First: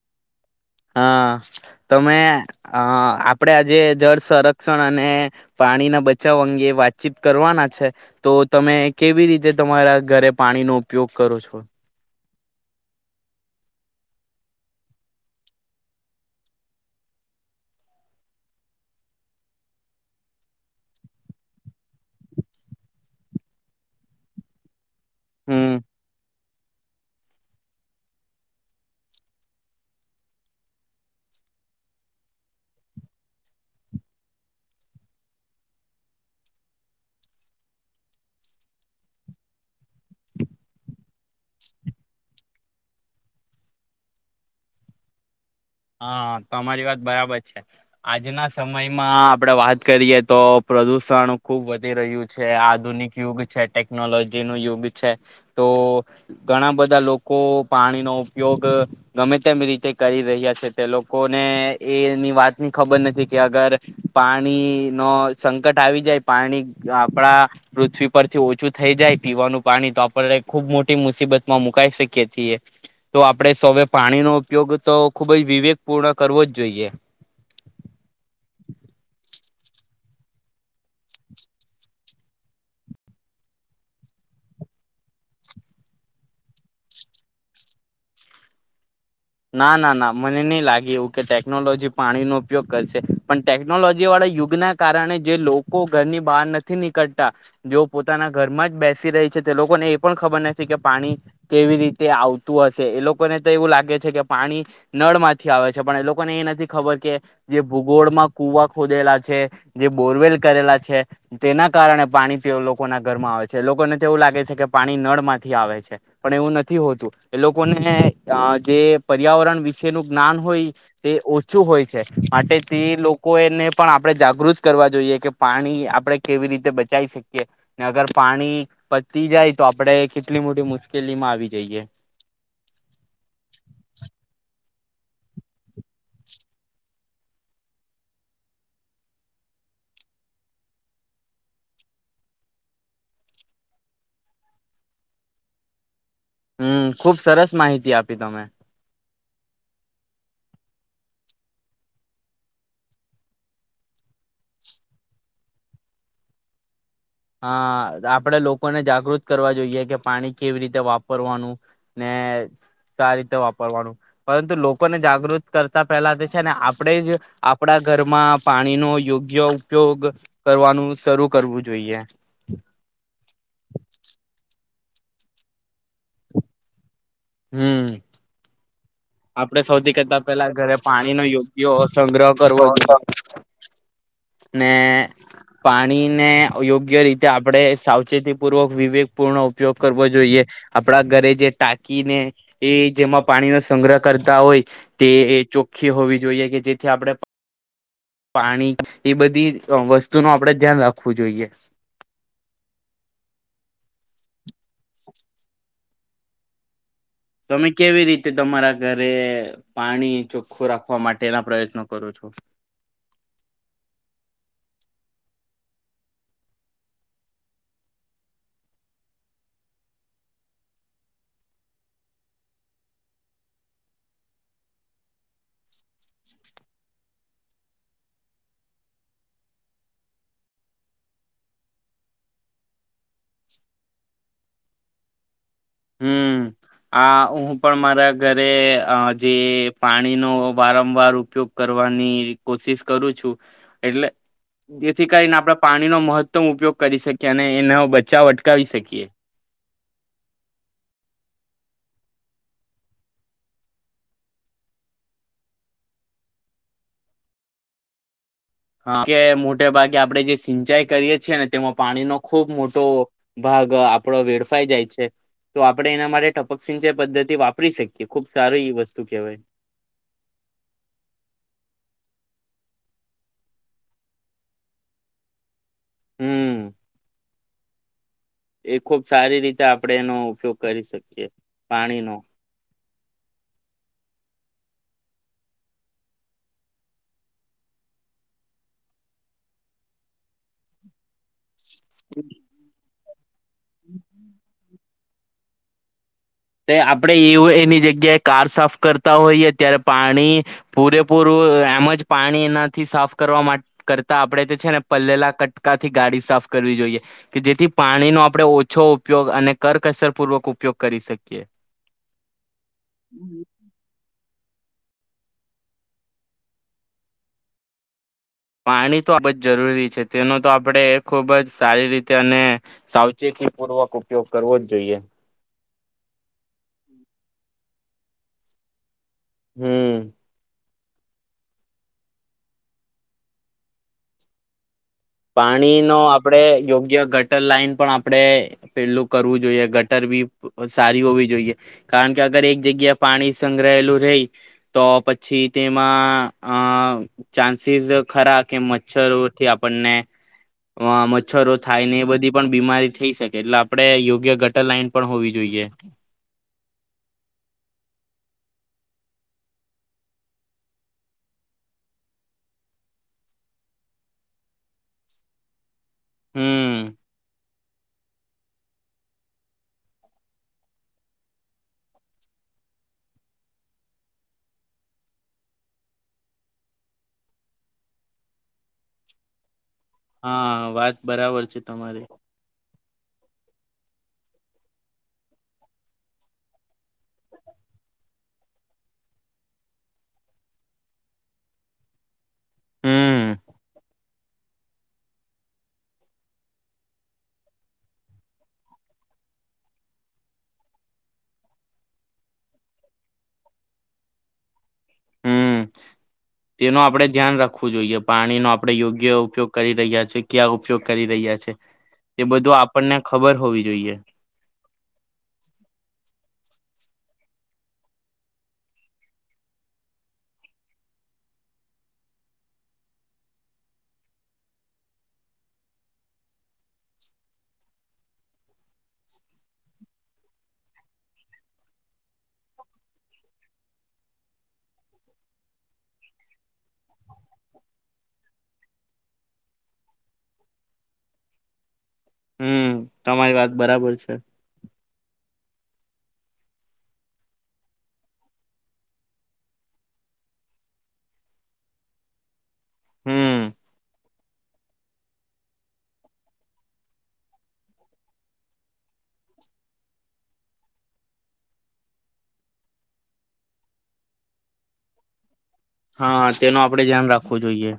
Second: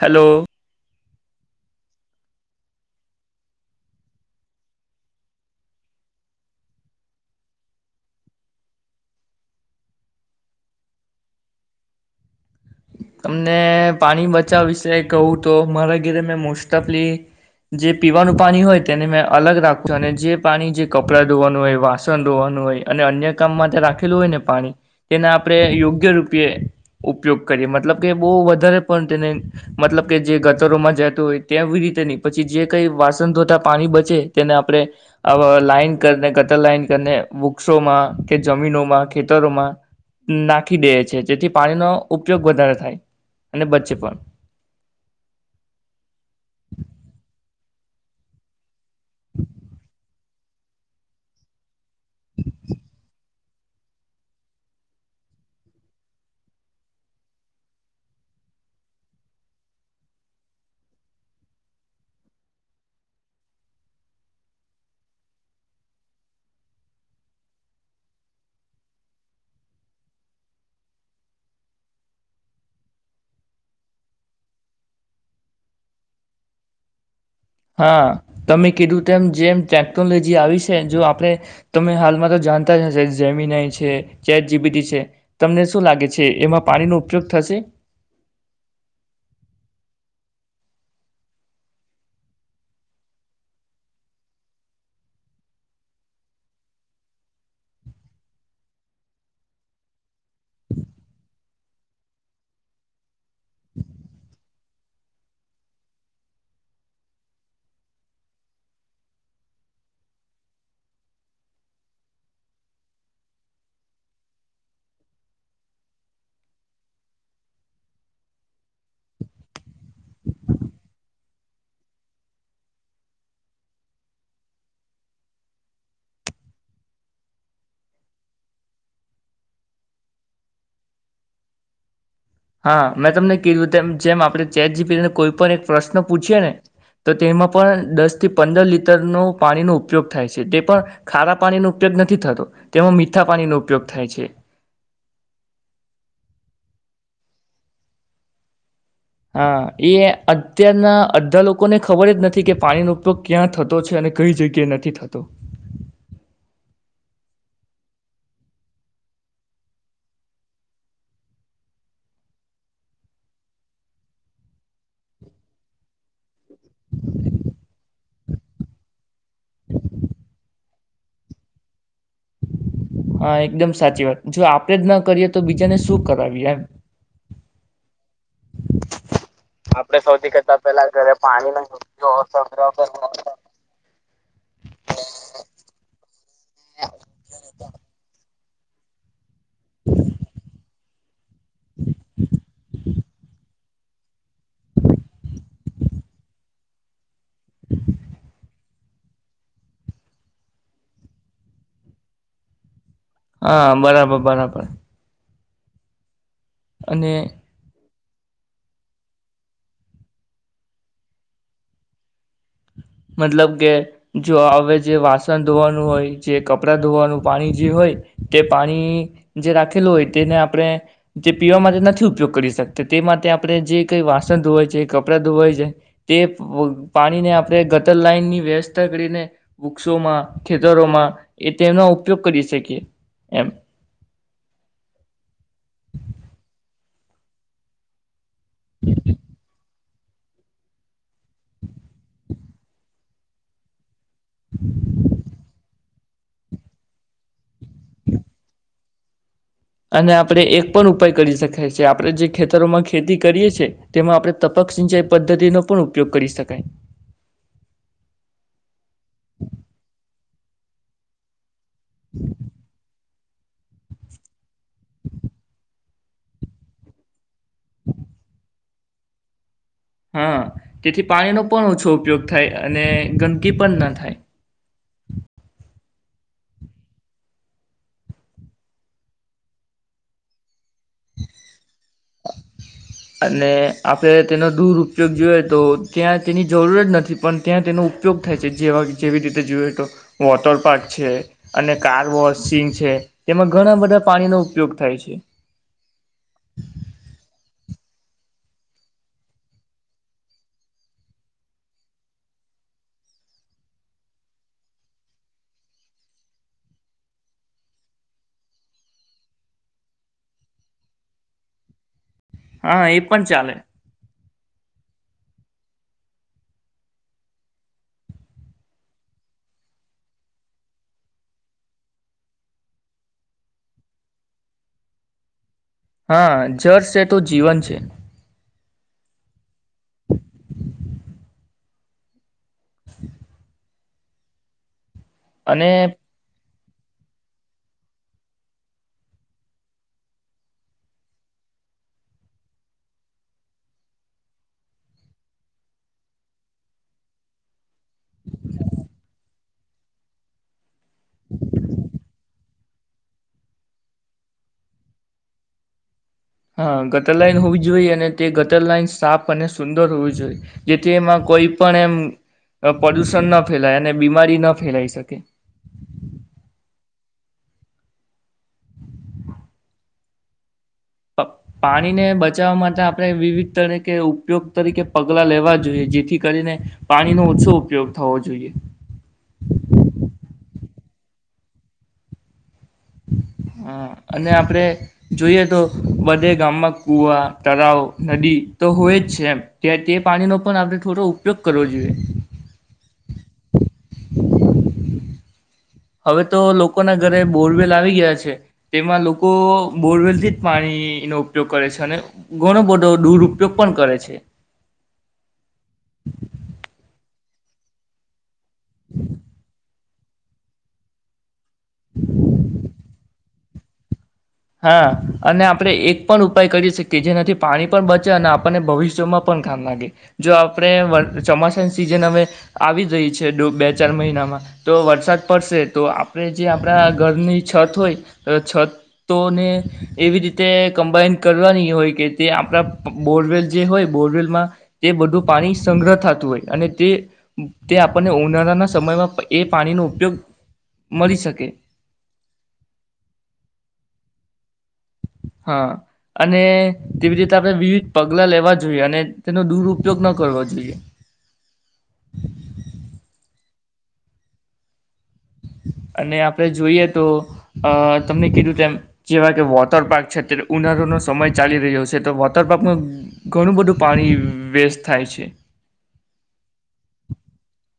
Hello. હા તમે અ આપણેે આજે જળ સંરક્ષણ અને પાણીના બચાવ અંગે વાતચીત કરવાના છે, તો તમે કેવી રીતે તમારા ઘરે પાણીનોો ઉપયોગ કરો છો. તમને પાણી બચાવ વિશે કહું તો મારા ઘીરે મેં મોસ્ટ ઓફલી જે પીવાનું પાણી હોય તેને મેં અલગ રાખતા છું, અને જે પાણી જે કપડાં ધોવાનું હોય વાસણ ધોવાનું હોય અને અન્ય કામમાં રાખેલું હોય, ને પાણી તેને આપણે હમ યોગ્ય રુ આપે ઉપયુક્ત કરીએ મતલબ કે બહુ વધારે પણ તેને મતલબ કે જે ગતરોમાં જતું હોય તેવી રીતે નની પછી જે કઈ વાસણ ધોતા પાણી બચે તેને આપણે લાઈન કરીને ગતર લાઈન કરીને વૃક્ષોમાં કે જમીનોમાં ખેતરોમાં નાખી દઈએ છી જેથી પાણીનો ઉપયોગ વધારે થાય અને બચે પણ. હા, તમારી વાત બરાબર છે, આજના સમય સમયમાં આપડે વાત કરીએ તો પ્રદુષણ ખુબ બધ રહ્યું છે આધુનિક યુગ છે ટેકનોલોજી નું યુગ છે તો ઘણા બધા લોકો પાણી નો ઉપયોગ ગમે તેમ રીતે કરી રહ્યા છે. તે લોકોને એની વાતની ખબર નથી કે અગર પાણી નો સંકટ આવી જાય પાણી આપણા પૃથ્વી પરથી ઓછું થઈ જાય પીવાનું પાણી તો આપણે ખુબ મોટી મુસીબત માં મુકાઈ શકીએ છીએ તો આપડે સૌવે પાણી નો ઉપયોગ તો ખુબ જ વિવેક પૂર્ણ કરવો જ જોઈએ. હા તમે કીધું તેમ જેમ ટેકનોલોજી આવી છે જો આપણે તમે હાલમાં તો જાણતા જ હશે જમીનય છે, ચેટ જીબીટી છે, તમને શું લાગે છે એમાં પાણીનો ઉપયોગ થશે. ના ના ના મને નહી લાગે એવું કે ટેકનોલોજી પાણીનો ઉપયોગ કરશે પણ ટેકનોલોજી વાળા યુગના કારણે જે લોકો ઘરની બહાર નથી નીકળતા જેઓ પોતાના ઘરમાં જ બેસી રહી છે તે લોકોને એ પણ ખબર નથી કે પાણી કેવી રીતે આવતું હશે એ લોકોને તો એવું લાગે કે પાણી નળ માંથી આવે છે પણ લોકોને એ નથી ખબર કે જે ભૂગોળમાં કુવા ખોદેલા છે જે બોરવેલ કરેલા છે તેના કારણે પાણી તે લોકોના ઘરમાં આવે છે લોકોને તેવું લાગે છે કે પાણી નળમાંથી આવે છે પણ એવું નથી હોતું એ લોકોનેઅ જે પર્યાવરણ વિશેનું જ્ઞાન હોય તે ઓછું હોય છે માટે તે લોકો એને પણ આપણે જાગૃત કરવા જોઈએ કે પાણી આપણે કેવી રીતે બચાવી શકીએ અગર પાણી પતી જાય તો આપણે કેટલી મોટી મુશ્કેલીમાં આવી જઈએ હા મેં તમને કીધું તેમ જેમ આપણે ચેટ જીપીટી ને કોઈ પણ એક પ્રશ્ન પૂછે ને તો તેમાં પણ દસ થી પંદર લીટરનો પાણીનો ઉપયોગ થાય છે તે પણ ખારા પાણીનો ઉપયોગ નથી થતો તેમાં મીઠા પાણીનો ઉપયોગ થાય છે. હમ ખુબ સરસ માહિતી આપી તમે હા એ અત્યારના અડધા લોકોને ખબર જ નથી કે પાણીનોો ઉપયોગ ક્યાં થતો છે અને કઈ જગ્યાએ નથી થતો. હ આપડે લોકોને જાગૃત કરવા જોઈએ કે પાણી કેવી રીતે વાપરવાનું ને કા રીતે વાપરવાનું પરંતુ લોકોને જાગૃત કરતા પહેલા તે છે ને આપણેે જ આપડા ઘરમાં પાણીનો યોગ્ય ઉપયોગ કરવાનું. શરૂ કરવું જોઈએ. હ. હા એકદમ સાચી વાત જો આપડે જ ના કરીએ તો બીજાને શું કરાવીએ એમ હમ્. આપડણે સૌથી કરતા પેલા ઘરે પાણીનોો યોગ્ય સંગ્રહ કરવો ને પાણીને યોગ્ય રીતે આપડણે સાવચેતી પૂર્વક વિવેક પૂર્ણ ઉપયોગ કરવો જોઈએ આપણા ઘરે જે ટાકીને એ જેમાં પાણીનો સંગ્રહત કરતા હોય તે એ ચોખ્ખી હોવી જોઈએ કે જેથી આપડણે પાણી એ બધી વસ્તુ ન આપડે ધ્યાન રાખવું જોઈએ હા બરાબર બરાબર. અને તમે કેવી રીતે તમારા ઘરે પાણી ચોખ્ખું રાખવા માટેના પ્રયત્નો કરો છો? મતલબ કે જો હવે જે વાસણ ધોવાનું હોય જે કપડાં ધોવાનું પાણી જે હોય તે પાણી જે રાખેલું હોય તેને આપણે તે પીવા માટે નથી ઉપયોગ કરી શકતા તે માટે આપણે જે કઈ વાસણ ધોવાય છે કપડાં ધોવાય છે તે પાણીને આપણે લાઈનની વ્યવસ્થા કરીને વૃક્ષોમાં ખેતરોમાં એ તેમનો ઉપયોગ કરી શકીએ એમ. હમ આ હું પણ મારા અ ઘરે અ જે પાણીનો વારંવાર ઉપયોગ કરવાની કોશિશ કરું છું એટલે જેથી કરીને આપડે પા ણી નો મહત્તમ ઉપયોગ કરી શકીએ અને એનો બચાવ અટકાવી શકીએ. અને આપણે એક પણ ઉપાય કરી શકાય છે આપણે જે ખેતરોમાં ખેતી કરીએ છીએ તેમાં આપણે તપક સિંચાઈ પદ્ધતિનો પણ ઉપયોગ કરી શકાય. હા કે મોટે ભાગે આપડે જે સિંચાઈ કરીએ છીએ અને તેમાં પાણીનો ખૂબ મોટો ભાગ આપડો વેડફાઈ જાય છે તો આપડે એના માટે ટપક સિંચય પદ્ધતિ વાપ પરી શકીએ ખુબ સારી એ વસ્તુ તું કેવાય. હા તેથી પાણીનો પણ ઓછો ઉપયોગ થાય અને ગંદકી પણ ના થાય. હમ. એ ખુબ સારી રીતે આપડે એનો ઉપયોગ કરી શકીએ પાણી નો. અને આપણે તેનો દૂર ઉપયોગ જોઈએ તો ત્યાં તેની જરૂર જ નથી પણ ત્યાં તેનો ઉપયોગ થાય છે જેવા જેવી રીતે જોઈએ તો વોટર પાર્ક છે અને કારવો સિંંગ છે. તેમાં ઘણા બધા પાણીનો ઉપયોગ થાય છે. [unintelligible] તે આપણેે એવું એની જગ્યાએ કાર સાફ કરતા હોઈએ ત્યારે પાણી પૂરેપૂરું એમ જ પાણી એનાથી સાફ કરવા કરતા આપણે તે છે ને પલેલા કટકાથી ગાડી સાફ કરવી જોઈએ કે જેથી પાણીનો આપણે ઓછો ઉપયોગ અને કરકસરપૂર્વક ઉપયોગ કરી શકી. [unintelligible] હા એ પણ ચાલે. પાણી તો આ જ જરૂરી છે તેનો તો આપણે ખૂબ જ સારી રીતે અને સાવચેતીપૂર્વક ઉપયોગ કરવો જ જોઈએ. હા જર છે તો જીવન છે. હમ. [inaudible] અને પાણી નો આપડે યોગ્ય ગટર લાાઈન પણ આપણે પેલું કરવું જોઈએ ગટર બી સારી હોવી જોઈએ કારણ કે અગર એક જગ્યા પાણી સંગ્રહલું રહી તો પછી તેમાં અ ચાન્સીસ ખરા કે મચ્છરોથી પને મચ્છરો થાય ને એ બધી પણ બીમારી થઈ શકે એટલે આપણેે યોગ્ય ગટર લાઈન પણ હોવી જોઈએ. હા ગટર લાઈન હોવી જોઈએ અને તે ગટર લાઈન સાપ અને સુંદર હોવી જોઈ જેથી એમાં કોઈ પણ એમ પદુષણ ના ફેલાય અને બીમારી ન ફેલાઈ શકે. હમ્મ. પ-પાણીને બચાવા માટે આપણે વિવિધ તરીકે ઉપયોગ તરીકે પગલા લેવા જોઈએ જેથી કરીને પાણીનો ઓછો ઉપયોગ થવો જોઈએ. હા વાત બરાબર છે તમારી. હમ્મ અને આપણે જોઈએ તો બધે ગામમાં કુવા તરાવ નદી તો હોય જ છે એમ કે તે પાણીનો પણ આપણે થોડો ઉપયોગ કરવો જોઈએ. હમ હવે તો લોકોના ઘરે બોરવેલ આવી ગયા છે તેમાં લોકો બોરવેલ થી જ પાણીનો ઉપયોગ કરે છે અને ઘણો બધો દુરપયોગ પણ કરે છે. હમ્મ તેનું આપડે ધ્યાન રાખવું જોઈએ પાણીનો આપ પડે યોગ્ય ઉપયોગ કરી રહ્યા છે ક્યાં ઉપયોગ કરી રહ્યા છે્ એ બધું આપણને ખબર હોવી જોઈએ. હા કે જેનાથી પાણી પણ બચે અને આપણને ભવિષ્યમાં પણ કામ લાગે જો આપણે વર ચોમાસાની સિઝન હવે આવી જ રહી છે ડો બે ચાર મહિનામાં તો વરસાદ પડશે તો આપણે જે આપણા ઘરની છત હોય તો છત તોને એવી રીતે કમ્બાઈન કરવાની હોય કે તે આપણા પ બોરવેલ જે હોય બોરવેલમાં તે બધું પાણી સંગ્રહ થાતું હોય અને તે તે આપણને ઉનાળાના સમયમાં એ પાણીનો ઉપયોગ મળી શકે. હમ્મ તમારી વાત બરાબર છે. હા, અને તેવરીત આપણે વિવિધ પગલા લેવા જોઈએ અને તેનો દુરપયોગ ન કરવા જોઈએ. હમ્મ. અને આપડે જોઈએ તો અ તમને કીધું તેમ જેવા કે વોટર પાર્ક છે ત્રે ઉનારોનો સમય ચાલી રહ્યો છે તો વોટરપ્પમાં ઘણું બધું પાણી વ-વેસ્ટ થાય છે. હા તેનું આપડે ધ્યાન રાખવું જોઈએ.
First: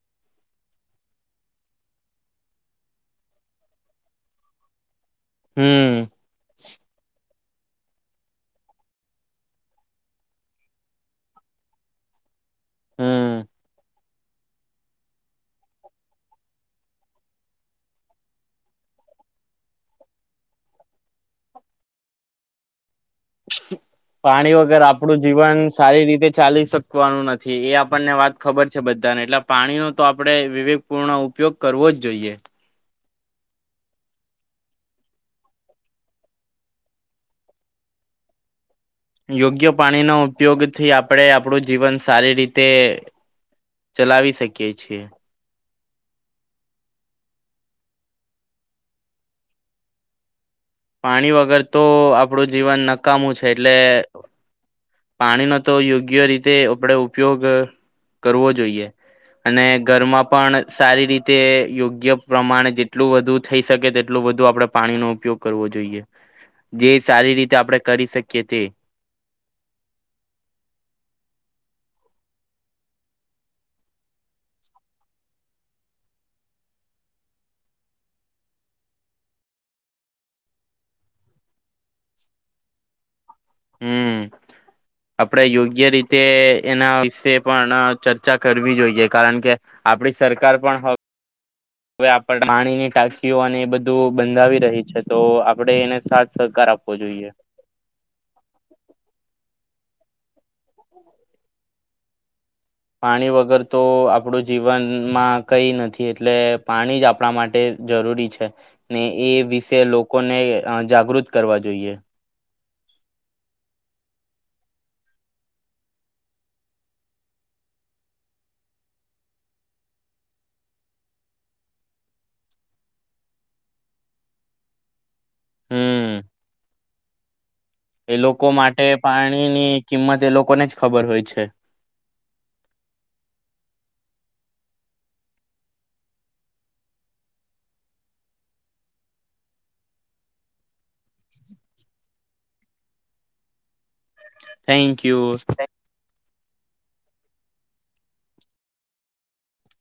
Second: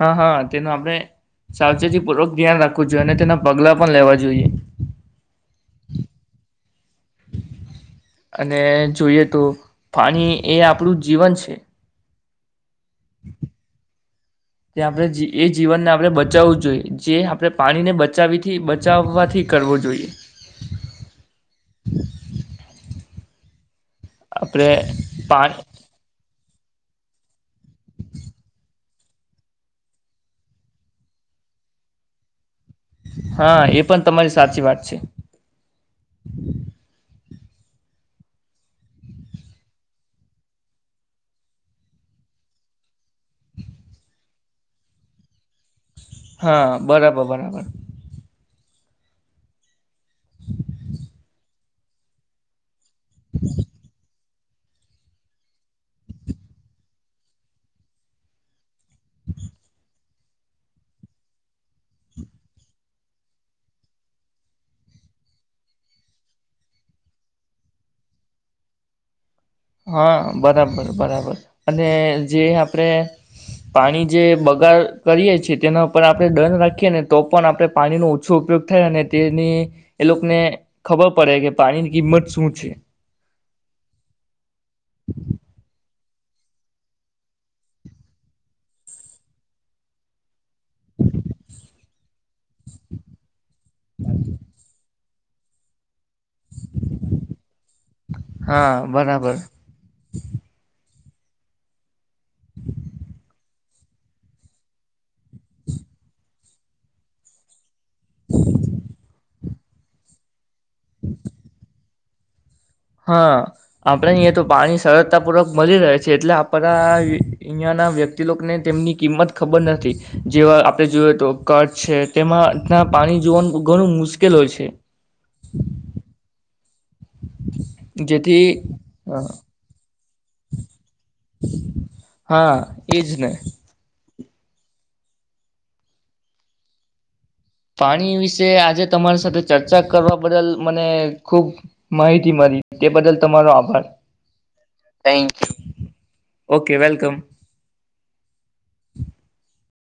હા હા તેનું આપણે સાવચેતી પૂર્વક ધ્યાન રાખવું જોઈએ અને તેના પગલા પણ લેવા જોઈએ. હમ્મ. અને જોઈએ તો પાણી એ આપણું જીવન છે. હમ [inaudible] ત્યા આપણે જી એ જીવનને આપણે બચાવવું જોઈએ જે આપણે પાણીને બચાવીથી બચાવવાથી કરવો જોઈએ. પાણી આપડે વગર આપણું પા જીવન સારી રીતે ચાલી શકવાનું નથી. એ આપણને વાત ખબર છે બધ એટલે પાણીનો તો આપડે વિવેકપૂર્ણ ઉપયોગ કરવો જ જોઈએ. હા એ પણ તમારી સાચી વાત છે. યોગ્ય પાણીનો ઉપયોગ થી આપડે આપડું જીવન સારી રીતે ચલાવી શકીએ છીએ. હા બરાબર બરાબર. [inaudible] પાણી વગર તો આપડું જીવન નક્ કામું છે એટલે પાણીનો તો યોગ્ય રીતે આપડે ઉપયોગ, કરવો જોઈએ અને ઘરમાં પણ સારી રીતે યોગ્ય પ્રમાણે જેટલું વધુ થઈ શકે તેટલું બધું આપડે પાણીનો ઉપયોગ કરવો જોઈએ, ગે સારી રીતે આપડે કરી શકીએ તે. હા બરાબર બરાબર અને જે આપણેે, પાણી જે બગાડ કરીએ છે તેના ઉપર આપણે દંડ રાખીએ ને તો પણ આપણે પાણીનો ઓછો ઉપયોગ થાય અને તેની, એ લોકને ખબર પડે કે પાણીની કિંમત શું છે. હમ્મ. આપડે યોગ્ય રીત તે એના વિશે પણ અ ચર્ચા કરવી જોઈએ કારણ કે, આપણી સરકાર પણ હ હવે આપ પાણીની ટાકીઓ અને એ બધું બંધાવી રહી છે. તો આપણેે એને સાત હા બરાબર. [inaudible] પાણી વગર તો આપણું જીવનમાં કઈ નથી એટલે પાણી જ આપણા માટે જરૂરી છે, ને એ વિ કે લોકો ને જાગૃત કરવા જોઈએ. હા, આપણેહી તો પાણી સરળતાપૂર્વક મળી રહે છે એટલે આપણા અહીયાના વ્યક્તિ લોકોને તેમની કિંમત ખબર નથી, જેવા આપણે જોયએ તો ક્છ છે તેમાં પાણી જોવાનું ઘણું મુશ્કેલ હોય છે. હમ્મ. એ જેથી લોકો માટે પાણીની કિંમત એ લોકોને જ ખબર હોય છે. હા એજ ને પાણી વિશે આજે તમારી સાથે ચર્ચા કરવા બદલ મને ખુબ માહિતી મળી તે બદલ તમારો આભાર. Thank you okay welcome.